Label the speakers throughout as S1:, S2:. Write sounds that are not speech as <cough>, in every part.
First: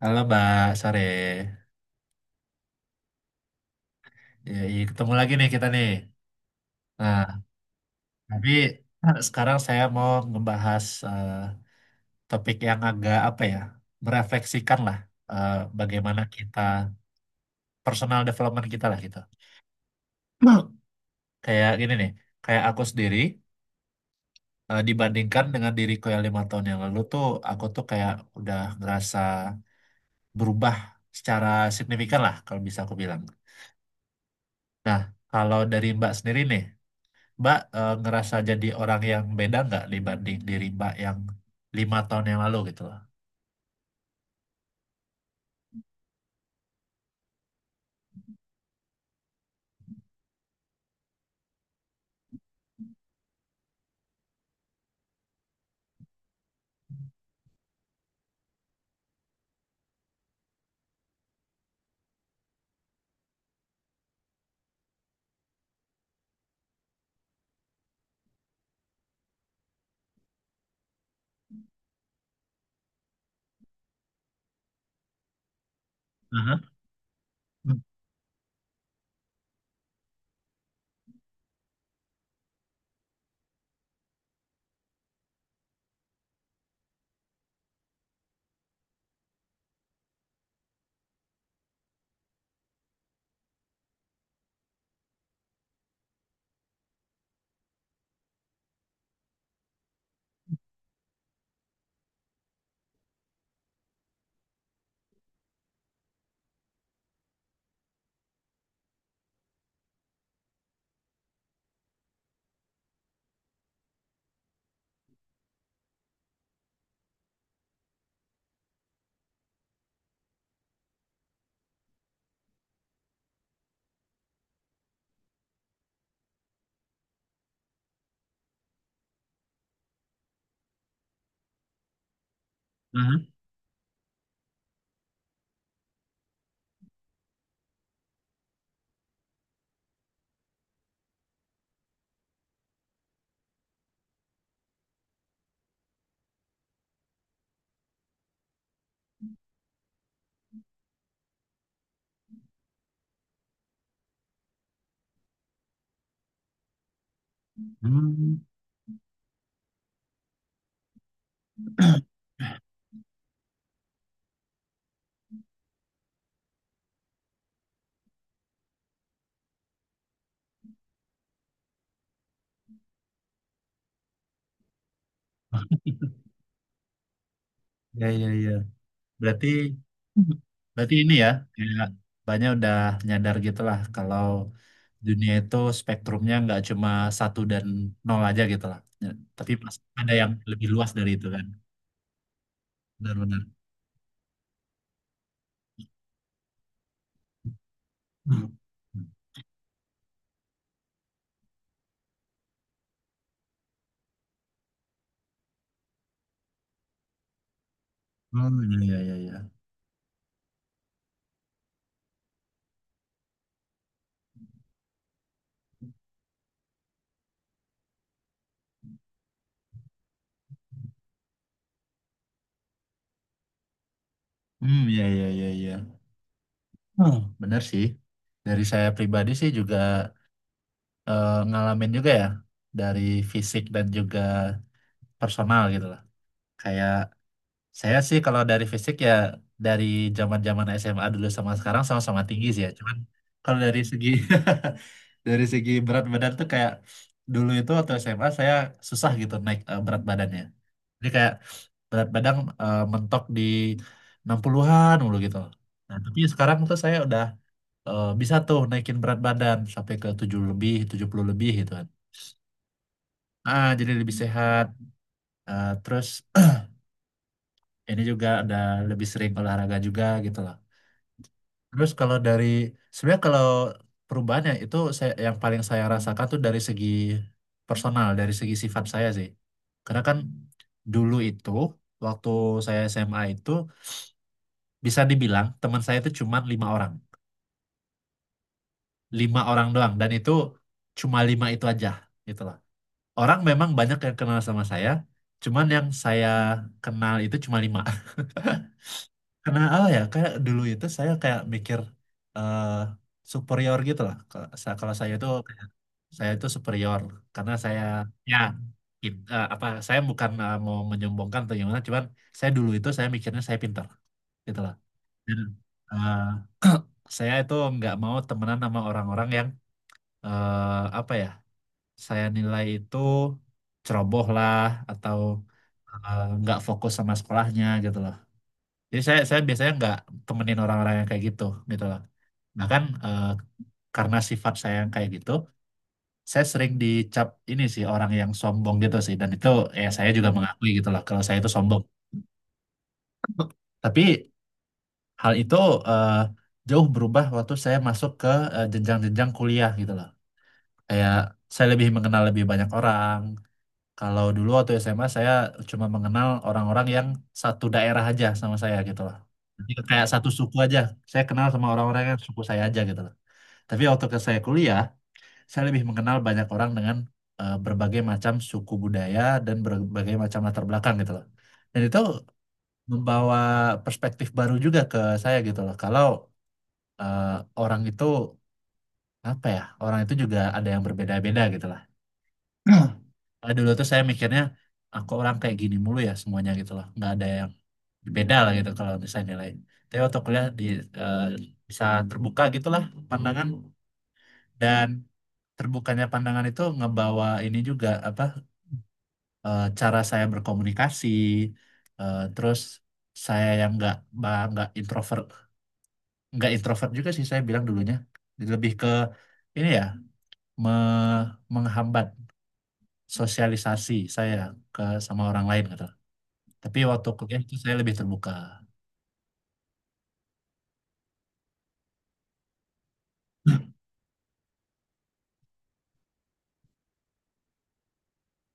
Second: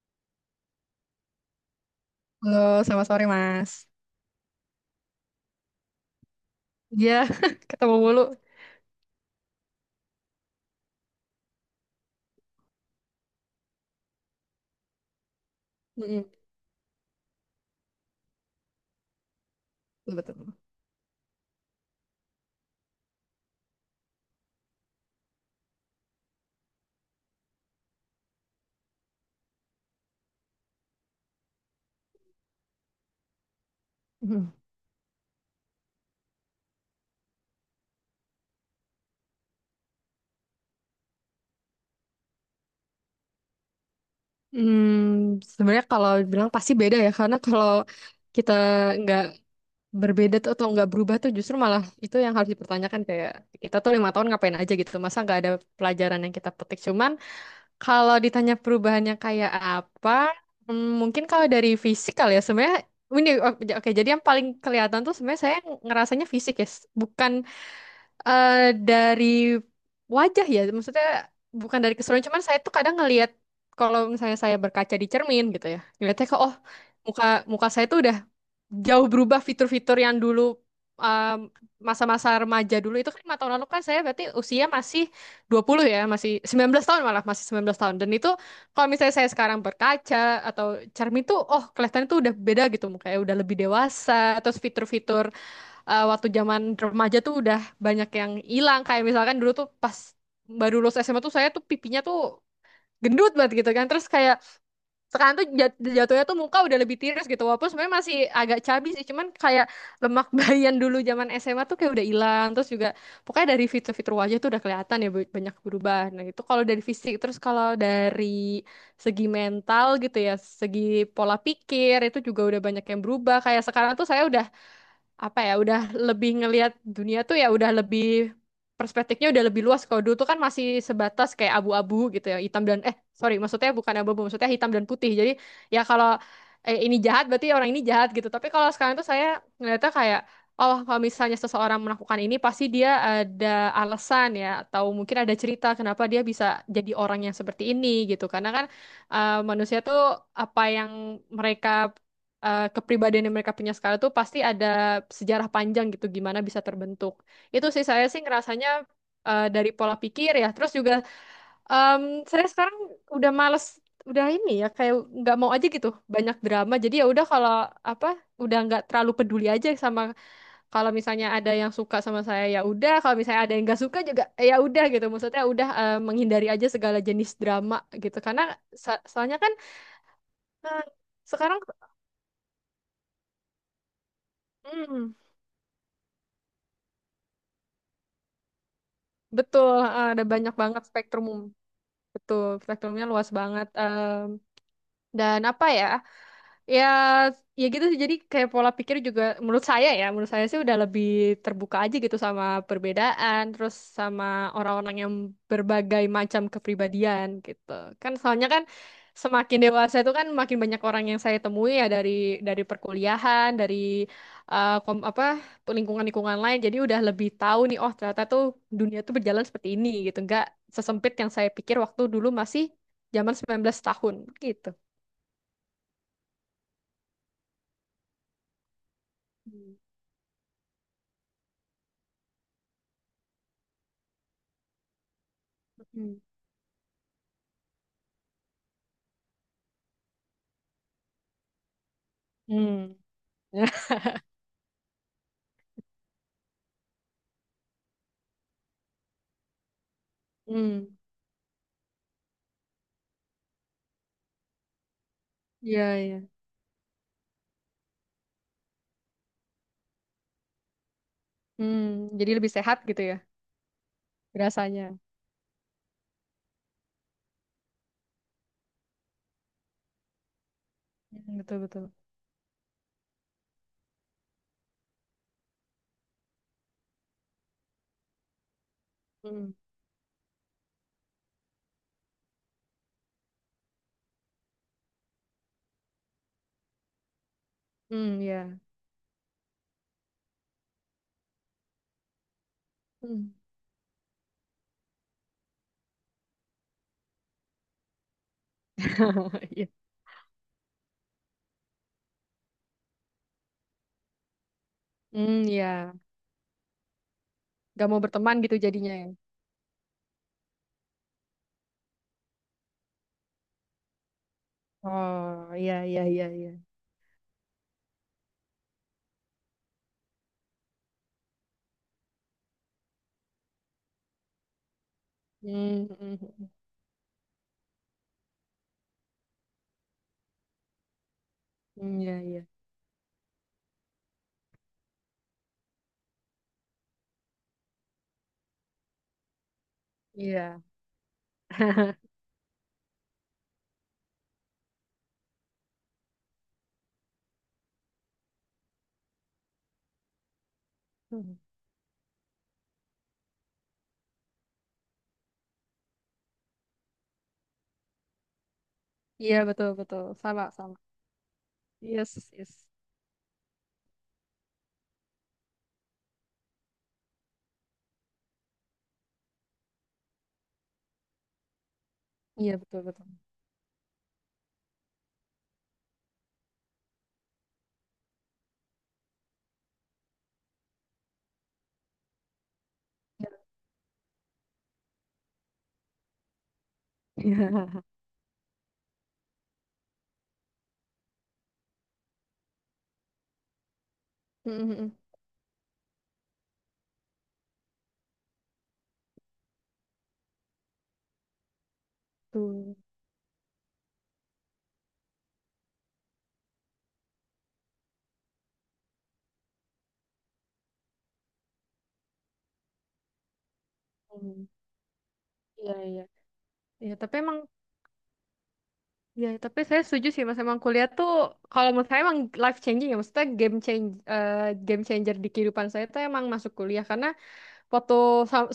S1: Halo Mbak, sore.
S2: Halo, selamat sore Mas.
S1: Ya, iya, ketemu lagi nih kita nih.
S2: Ya,
S1: Nah,
S2: <laughs> ketemu mulu.
S1: tapi <clears throat> <laughs> sekarang saya mau ngebahas topik yang agak apa ya, merefleksikan lah eh, bagaimana
S2: Mm-mm.
S1: kita personal development kita lah gitu.
S2: Betul.
S1: Nah. Kayak gini nih, kayak aku sendiri dibandingkan dengan diriku yang 5 tahun yang lalu tuh, aku tuh kayak udah ngerasa berubah secara signifikan lah kalau bisa aku bilang.
S2: Mm.
S1: Nah, kalau dari Mbak sendiri nih. Mbak ngerasa jadi orang yang beda nggak dibanding diri Mbak yang 5 tahun yang lalu gitu loh.
S2: Sebenarnya kalau bilang pasti beda ya, karena kalau kita nggak berbeda tuh atau nggak berubah tuh justru malah itu yang harus dipertanyakan, kayak kita tuh 5 tahun ngapain aja gitu, masa nggak ada pelajaran yang kita petik. Cuman kalau ditanya perubahannya kayak apa, mungkin kalau dari fisik kali ya. Sebenarnya ini oke, jadi yang paling kelihatan tuh sebenarnya saya ngerasanya fisik ya, bukan eh dari wajah ya, maksudnya bukan dari keseluruhan. Cuman saya tuh kadang ngelihat, kalau misalnya saya berkaca di cermin gitu ya, ngelihatnya kok, oh,
S1: Aha.
S2: muka muka
S1: Hmm.
S2: saya tuh udah jauh berubah, fitur-fitur yang dulu, um, masa-masa remaja dulu itu kan 5 tahun lalu, kan saya berarti usia masih 20 ya, masih 19 tahun malah, masih 19 tahun. Dan itu kalau misalnya saya sekarang berkaca atau cermin tuh, oh, kelihatannya tuh udah beda gitu mukanya, udah lebih dewasa, atau fitur-fitur waktu zaman remaja tuh udah banyak yang hilang. Kayak misalkan dulu tuh pas baru lulus SMA tuh, saya tuh pipinya tuh gendut banget gitu kan, terus kayak sekarang tuh jatuhnya tuh muka udah lebih tirus gitu, walaupun sebenarnya masih agak cabi sih, cuman kayak lemak <laughs> bayan dulu zaman SMA tuh kayak udah hilang. Terus juga pokoknya dari fitur-fitur wajah tuh udah kelihatan ya banyak berubah. Nah itu kalau dari fisik. Terus kalau dari segi mental gitu ya, segi pola pikir, itu juga udah banyak yang berubah. Kayak sekarang tuh saya udah, apa ya, udah lebih ngelihat dunia tuh ya, udah lebih, perspektifnya udah lebih luas. Kalau dulu tuh kan masih sebatas kayak abu-abu gitu ya, hitam dan, eh,
S1: Aha.
S2: sorry, maksudnya bukan abu-abu, maksudnya hitam dan putih. Jadi ya kalau ini jahat berarti orang ini jahat gitu, tapi kalau sekarang tuh saya ngeliatnya kayak, oh, kalau misalnya seseorang melakukan ini pasti dia ada alasan ya, atau mungkin ada cerita kenapa dia bisa jadi orang yang seperti ini gitu. Karena kan manusia tuh apa yang mereka, kepribadian yang mereka punya sekarang tuh pasti ada sejarah panjang gitu gimana bisa terbentuk. Itu sih, saya sih
S1: Hmm,
S2: ngerasanya dari pola pikir ya. Terus juga em, saya sekarang udah males, udah ini ya, kayak nggak mau aja gitu banyak drama. Jadi ya udah, kalau apa, udah nggak terlalu peduli aja sama, kalau misalnya ada yang suka sama saya ya udah, kalau misalnya ada yang nggak suka juga, ya udah gitu. Maksudnya udah, menghindari aja segala jenis drama
S1: ya,
S2: gitu.
S1: ya,
S2: Karena
S1: ya.
S2: soalnya
S1: Berarti
S2: kan, eh,
S1: berarti ini ya
S2: sekarang.
S1: kayak banyak udah nyadar gitu lah kalau
S2: Mm.
S1: dunia itu spektrumnya nggak cuma satu dan nol aja gitu lah. Ya, tapi
S2: Betul.
S1: pasti
S2: eh,
S1: ada
S2: ada
S1: yang
S2: banyak
S1: lebih
S2: banget
S1: luas dari itu
S2: spektrumum.
S1: kan.
S2: Betul, spektrumnya luas
S1: Benar-benar.
S2: banget. Dan apa ya? Ya, ya gitu sih. Jadi kayak
S1: Hmm.
S2: pola pikir juga menurut saya ya, menurut saya sih udah lebih terbuka aja gitu sama perbedaan, terus sama orang-orang yang berbagai macam kepribadian gitu. Kan soalnya kan
S1: Hmm. Ya, ya, ya.
S2: semakin dewasa itu kan makin banyak orang yang saya temui ya, dari perkuliahan, dari apa, lingkungan-lingkungan lain. Jadi udah lebih tahu nih, oh ternyata tuh dunia tuh berjalan seperti ini gitu. Nggak sesempit yang saya pikir waktu dulu masih zaman 19 tahun gitu.
S1: Hmm, ya, ya, iya, iya. Hmm, benar sih. Dari saya pribadi sih
S2: Hmm.
S1: juga ngalamin juga ya dari fisik dan juga personal gitu lah.
S2: Hmm.
S1: Kayak saya sih kalau dari fisik ya dari zaman-zaman SMA dulu sama sekarang sama-sama tinggi sih ya.
S2: Hmm.
S1: Cuman kalau dari
S2: <laughs>
S1: segi <laughs> dari segi berat badan tuh kayak dulu itu waktu SMA saya susah gitu naik berat badannya.
S2: Hmm,
S1: Jadi kayak berat badan mentok di 60-an mulu gitu.
S2: iya
S1: Nah,
S2: iya.
S1: tapi sekarang tuh saya udah bisa tuh naikin berat badan sampai ke 7 lebih, 70 lebih gitu kan,
S2: Hmm, jadi lebih sehat gitu ya
S1: ah, jadi lebih sehat.
S2: rasanya.
S1: Ah, terus <clears throat> ini juga ada lebih sering olahraga juga gitu loh.
S2: Hmm, betul betul.
S1: Terus kalau dari sebenarnya, kalau perubahannya itu saya, yang paling saya rasakan tuh dari segi personal, dari segi sifat saya sih.
S2: Hmm,
S1: Karena kan dulu itu waktu saya SMA itu bisa dibilang teman saya itu cuma lima orang,
S2: hmm, iya.
S1: lima orang doang, dan itu cuma lima itu aja gitu loh.
S2: Hmm.
S1: Orang memang banyak yang kenal sama saya, cuman yang saya kenal itu cuma lima. <laughs>
S2: <laughs>
S1: Karena
S2: Iya.
S1: apa ya? Kayak dulu itu saya kayak mikir eh superior gitu lah. Kalau kalau saya itu
S2: Hmm,
S1: kayak,
S2: iya.
S1: saya itu superior karena saya,
S2: Gak mau berteman
S1: ya,
S2: gitu jadinya ya.
S1: apa, saya bukan mau menyombongkan atau gimana, cuman saya dulu itu saya mikirnya saya pintar gitu lah. Dan
S2: Oh, iya iya
S1: eh,
S2: iya iya.
S1: saya itu nggak mau temenan sama orang-orang yang apa ya? Saya nilai itu ceroboh lah atau
S2: Hmm, hmm, hmm.
S1: nggak fokus sama sekolahnya gitu. Jadi saya biasanya nggak temenin orang-orang yang kayak gitu gitu loh.
S2: Hmm, iya iya.
S1: Bahkan karena sifat saya yang kayak gitu, saya sering dicap ini sih orang yang sombong gitu sih. Dan itu ya saya juga
S2: Iya.
S1: mengakui gitu loh kalau saya itu sombong.
S2: <laughs>
S1: <laughs> Tapi hal itu eh, jauh berubah waktu saya masuk ke jenjang-jenjang kuliah gitu loh. Kayak
S2: Hmm.
S1: saya lebih mengenal lebih banyak orang. Kalau dulu waktu SMA saya cuma mengenal orang-orang yang satu daerah aja sama saya gitu loh.
S2: Iya betul
S1: Jadi
S2: betul.
S1: kayak satu
S2: Sama
S1: suku aja.
S2: sama.
S1: Saya kenal sama orang-orang yang
S2: Yes
S1: suku saya
S2: yes.
S1: aja gitu loh. Tapi waktu ke saya kuliah, saya lebih mengenal banyak orang dengan berbagai macam suku budaya dan berbagai macam latar belakang gitu loh. Dan itu
S2: Iya betul betul.
S1: membawa perspektif baru juga ke saya gitu loh. Kalau eh, orang itu apa ya? Orang itu juga ada yang berbeda-beda gitu lah. <clears throat>
S2: Iya.
S1: Dulu tuh saya mikirnya aku orang kayak gini mulu ya semuanya gitu loh, nggak ada yang
S2: <laughs>
S1: beda lah gitu kalau misalnya nilai. Tapi waktu kuliah di eh, bisa terbuka gitulah pandangan.
S2: Hmm, hmm,
S1: Dan
S2: hmm.
S1: terbukanya pandangan itu ngebawa ini juga apa cara saya berkomunikasi, terus
S2: Tuh.
S1: saya yang nggak ba- nggak introvert nggak introvert juga sih saya bilang dulunya lebih ke ini ya me- menghambat sosialisasi saya
S2: Hmm.
S1: ke sama orang lain
S2: Iya
S1: gitu.
S2: iya.
S1: Tapi
S2: Iya,
S1: waktu
S2: tapi emang,
S1: kuliah itu saya lebih terbuka.
S2: ya, tapi saya setuju sih Mas. Emang kuliah tuh kalau menurut saya emang life changing ya. Maksudnya eh, game changer di kehidupan saya tuh emang masuk kuliah karena foto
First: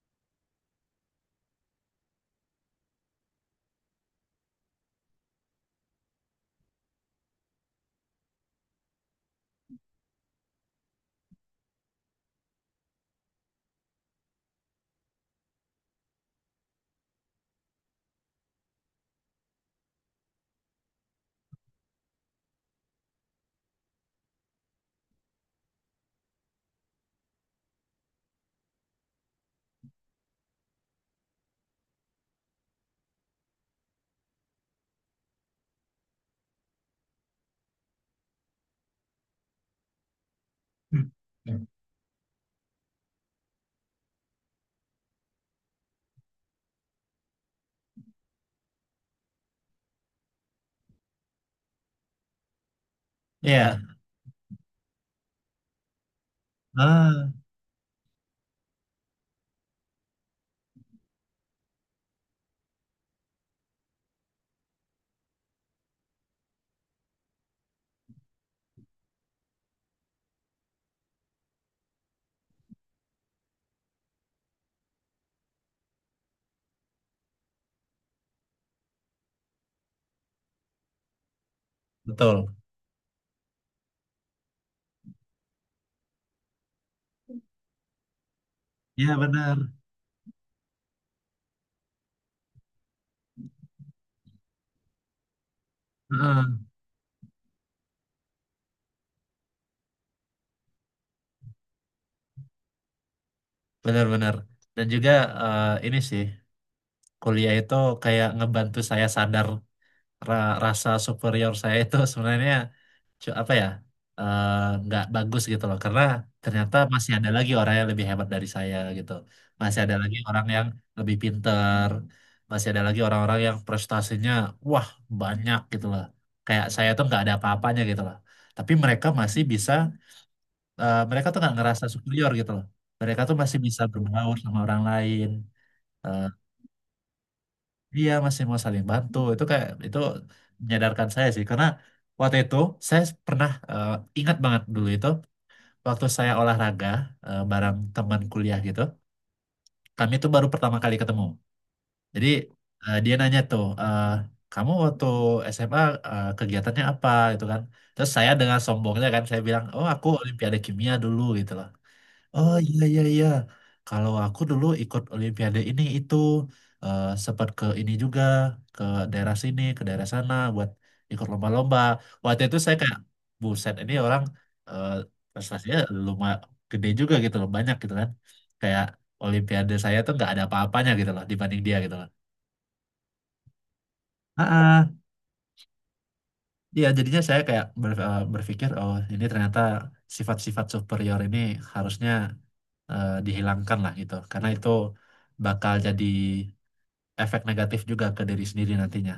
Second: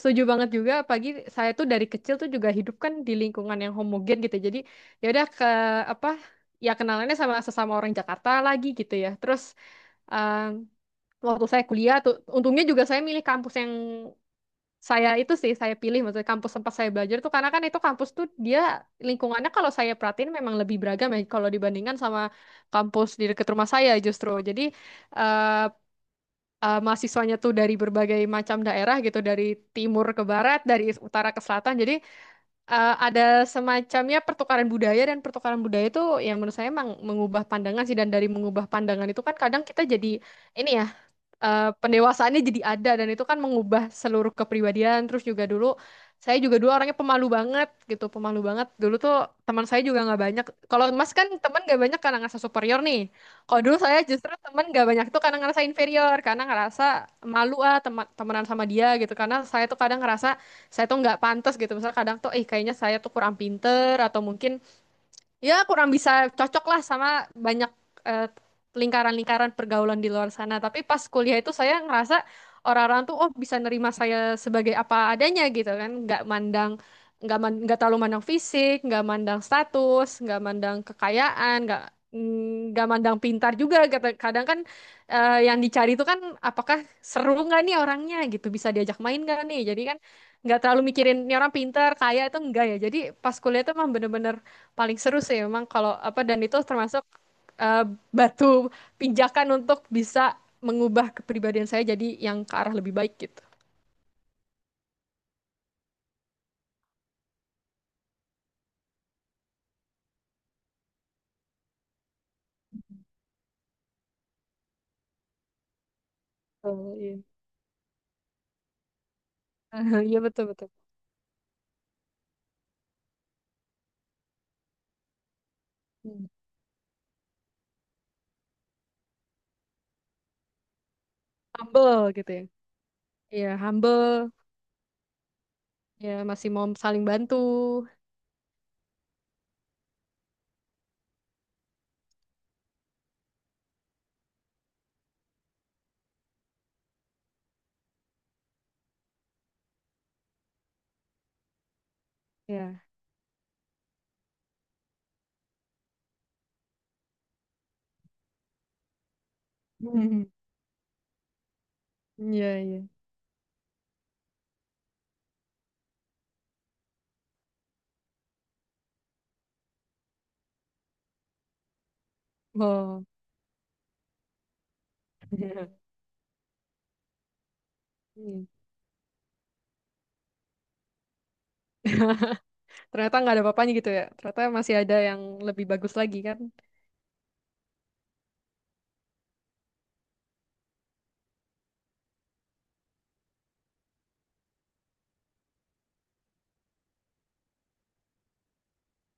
S2: setuju banget juga pagi. Saya tuh dari kecil tuh juga hidup kan di lingkungan yang homogen gitu. Jadi ya udah ke, apa ya, kenalannya sama sesama orang Jakarta lagi gitu ya. Terus em, waktu saya kuliah tuh untungnya juga saya milih kampus yang, saya itu sih saya pilih, maksudnya kampus tempat saya belajar tuh karena kan itu kampus tuh dia lingkungannya kalau saya perhatiin memang lebih beragam ya kalau dibandingkan sama kampus di dekat rumah saya justru. Jadi eh mahasiswanya tuh dari berbagai macam daerah gitu, dari timur ke barat, dari utara ke selatan. Jadi ada semacamnya pertukaran budaya, dan pertukaran budaya itu yang menurut saya memang mengubah pandangan sih. Dan dari mengubah pandangan itu kan kadang kita jadi ini ya,
S1: Hmm. Hmm.
S2: pendewasaannya jadi ada, dan itu kan mengubah seluruh kepribadian. Terus juga dulu saya juga dulu orangnya pemalu banget gitu, pemalu banget. Dulu tuh teman saya juga nggak banyak. Kalau Mas kan teman nggak banyak karena ngerasa superior nih. Kalau dulu
S1: Iya,
S2: saya justru teman nggak banyak tuh karena ngerasa inferior, karena ngerasa
S1: ah,
S2: malu ah teman temenan sama dia gitu. Karena saya tuh kadang ngerasa saya tuh nggak pantas gitu. Misalnya kadang tuh, eh, kayaknya saya tuh kurang pinter atau mungkin ya kurang bisa cocok lah sama banyak eh, lingkaran-lingkaran pergaulan di luar sana. Tapi pas kuliah itu saya ngerasa orang-orang tuh oh bisa nerima saya sebagai apa adanya gitu kan, nggak mandang, nggak terlalu mandang fisik, nggak mandang status, nggak mandang kekayaan, nggak,
S1: betul.
S2: nggak mandang pintar juga. Kadang kan yang dicari itu kan apakah seru nggak nih orangnya gitu, bisa diajak
S1: Iya,
S2: main nggak
S1: benar.
S2: nih. Jadi kan nggak terlalu mikirin ini orang pintar, kaya itu enggak ya. Jadi pas kuliah itu emang bener-bener paling seru sih memang kalau apa, dan itu
S1: Heeh.
S2: termasuk eh, batu pijakan untuk bisa mengubah kepribadian saya jadi yang ke arah lebih baik gitu.
S1: Benar-benar. Dan juga ini sih kuliah itu kayak ngebantu saya sadar rasa superior saya itu sebenarnya cu- apa ya eh, nggak bagus gitu loh karena ternyata
S2: Oh,
S1: masih
S2: iya.
S1: ada lagi orang yang lebih hebat dari saya gitu, masih ada
S2: <laughs>
S1: lagi
S2: Iya betul
S1: orang yang
S2: betul.
S1: lebih pinter, masih ada lagi orang-orang yang prestasinya wah banyak gitu loh,
S2: Hmm.
S1: kayak saya tuh nggak ada apa-apanya gitu loh, tapi mereka masih bisa, mereka tuh nggak ngerasa
S2: Humble
S1: superior
S2: gitu ya.
S1: gitu loh, mereka tuh
S2: Iya,
S1: masih bisa
S2: humble.
S1: berbaur sama orang lain.
S2: Ya
S1: Eh,
S2: masih mau saling bantu.
S1: Dia masih mau saling bantu, itu kayak itu menyadarkan saya sih, karena waktu itu saya pernah, ingat banget dulu itu, waktu saya olahraga bareng teman kuliah gitu, kami tuh baru pertama kali ketemu. Jadi
S2: Ya.
S1: dia nanya tuh, eh, kamu waktu SMA kegiatannya apa gitu kan? Terus saya dengan sombongnya kan saya bilang, oh, aku
S2: <laughs>
S1: Olimpiade Kimia dulu gitu loh.
S2: Iya,
S1: Oh, iya,
S2: iya.
S1: iya, iya. Kalau aku dulu ikut Olimpiade ini itu, sempat ke ini juga, ke daerah sini ke daerah sana buat ikut lomba-lomba. Waktu itu saya kayak,
S2: Oh.
S1: buset ini orang, eh, prestasinya
S2: <laughs>
S1: lumayan gede juga gitu loh, banyak gitu kan.
S2: Hmm.
S1: Kayak Olimpiade saya tuh nggak ada apa-apanya gitu loh dibanding dia gitu loh.
S2: Ternyata nggak ada apa-apanya gitu ya. Ternyata
S1: Ah,
S2: masih ada
S1: ah.
S2: yang lebih bagus lagi kan.
S1: Iya, jadinya saya kayak berpikir, oh ini ternyata sifat-sifat superior ini harusnya dihilangkan lah gitu karena itu bakal jadi efek negatif juga ke diri sendiri nantinya,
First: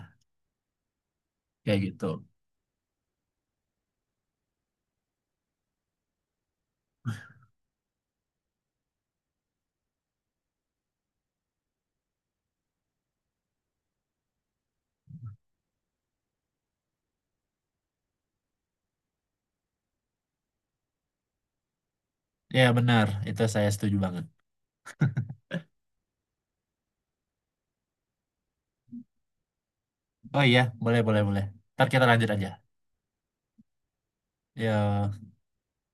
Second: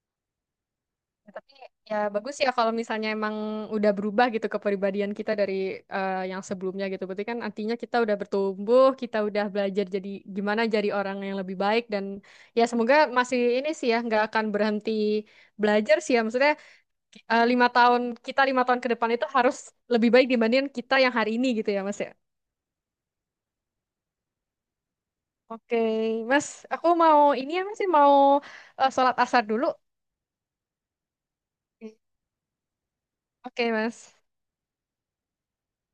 S2: Ya, tapi
S1: kayak
S2: ya
S1: gitu.
S2: bagus ya kalau misalnya emang udah berubah gitu kepribadian kita dari yang sebelumnya gitu. Berarti kan artinya kita udah bertumbuh, kita udah belajar jadi gimana jadi orang yang lebih baik, dan ya semoga masih ini sih ya nggak akan berhenti belajar sih ya. Maksudnya 5 tahun ke depan itu harus lebih baik dibandingin kita yang hari ini gitu ya Mas ya.
S1: Ya, benar, itu saya setuju banget.
S2: Oke Mas, aku mau ini ya Mas, ya, mau sholat asar dulu.
S1: Oh, iya, boleh boleh boleh, ntar kita lanjut aja,
S2: Oke, Mas.
S1: ya.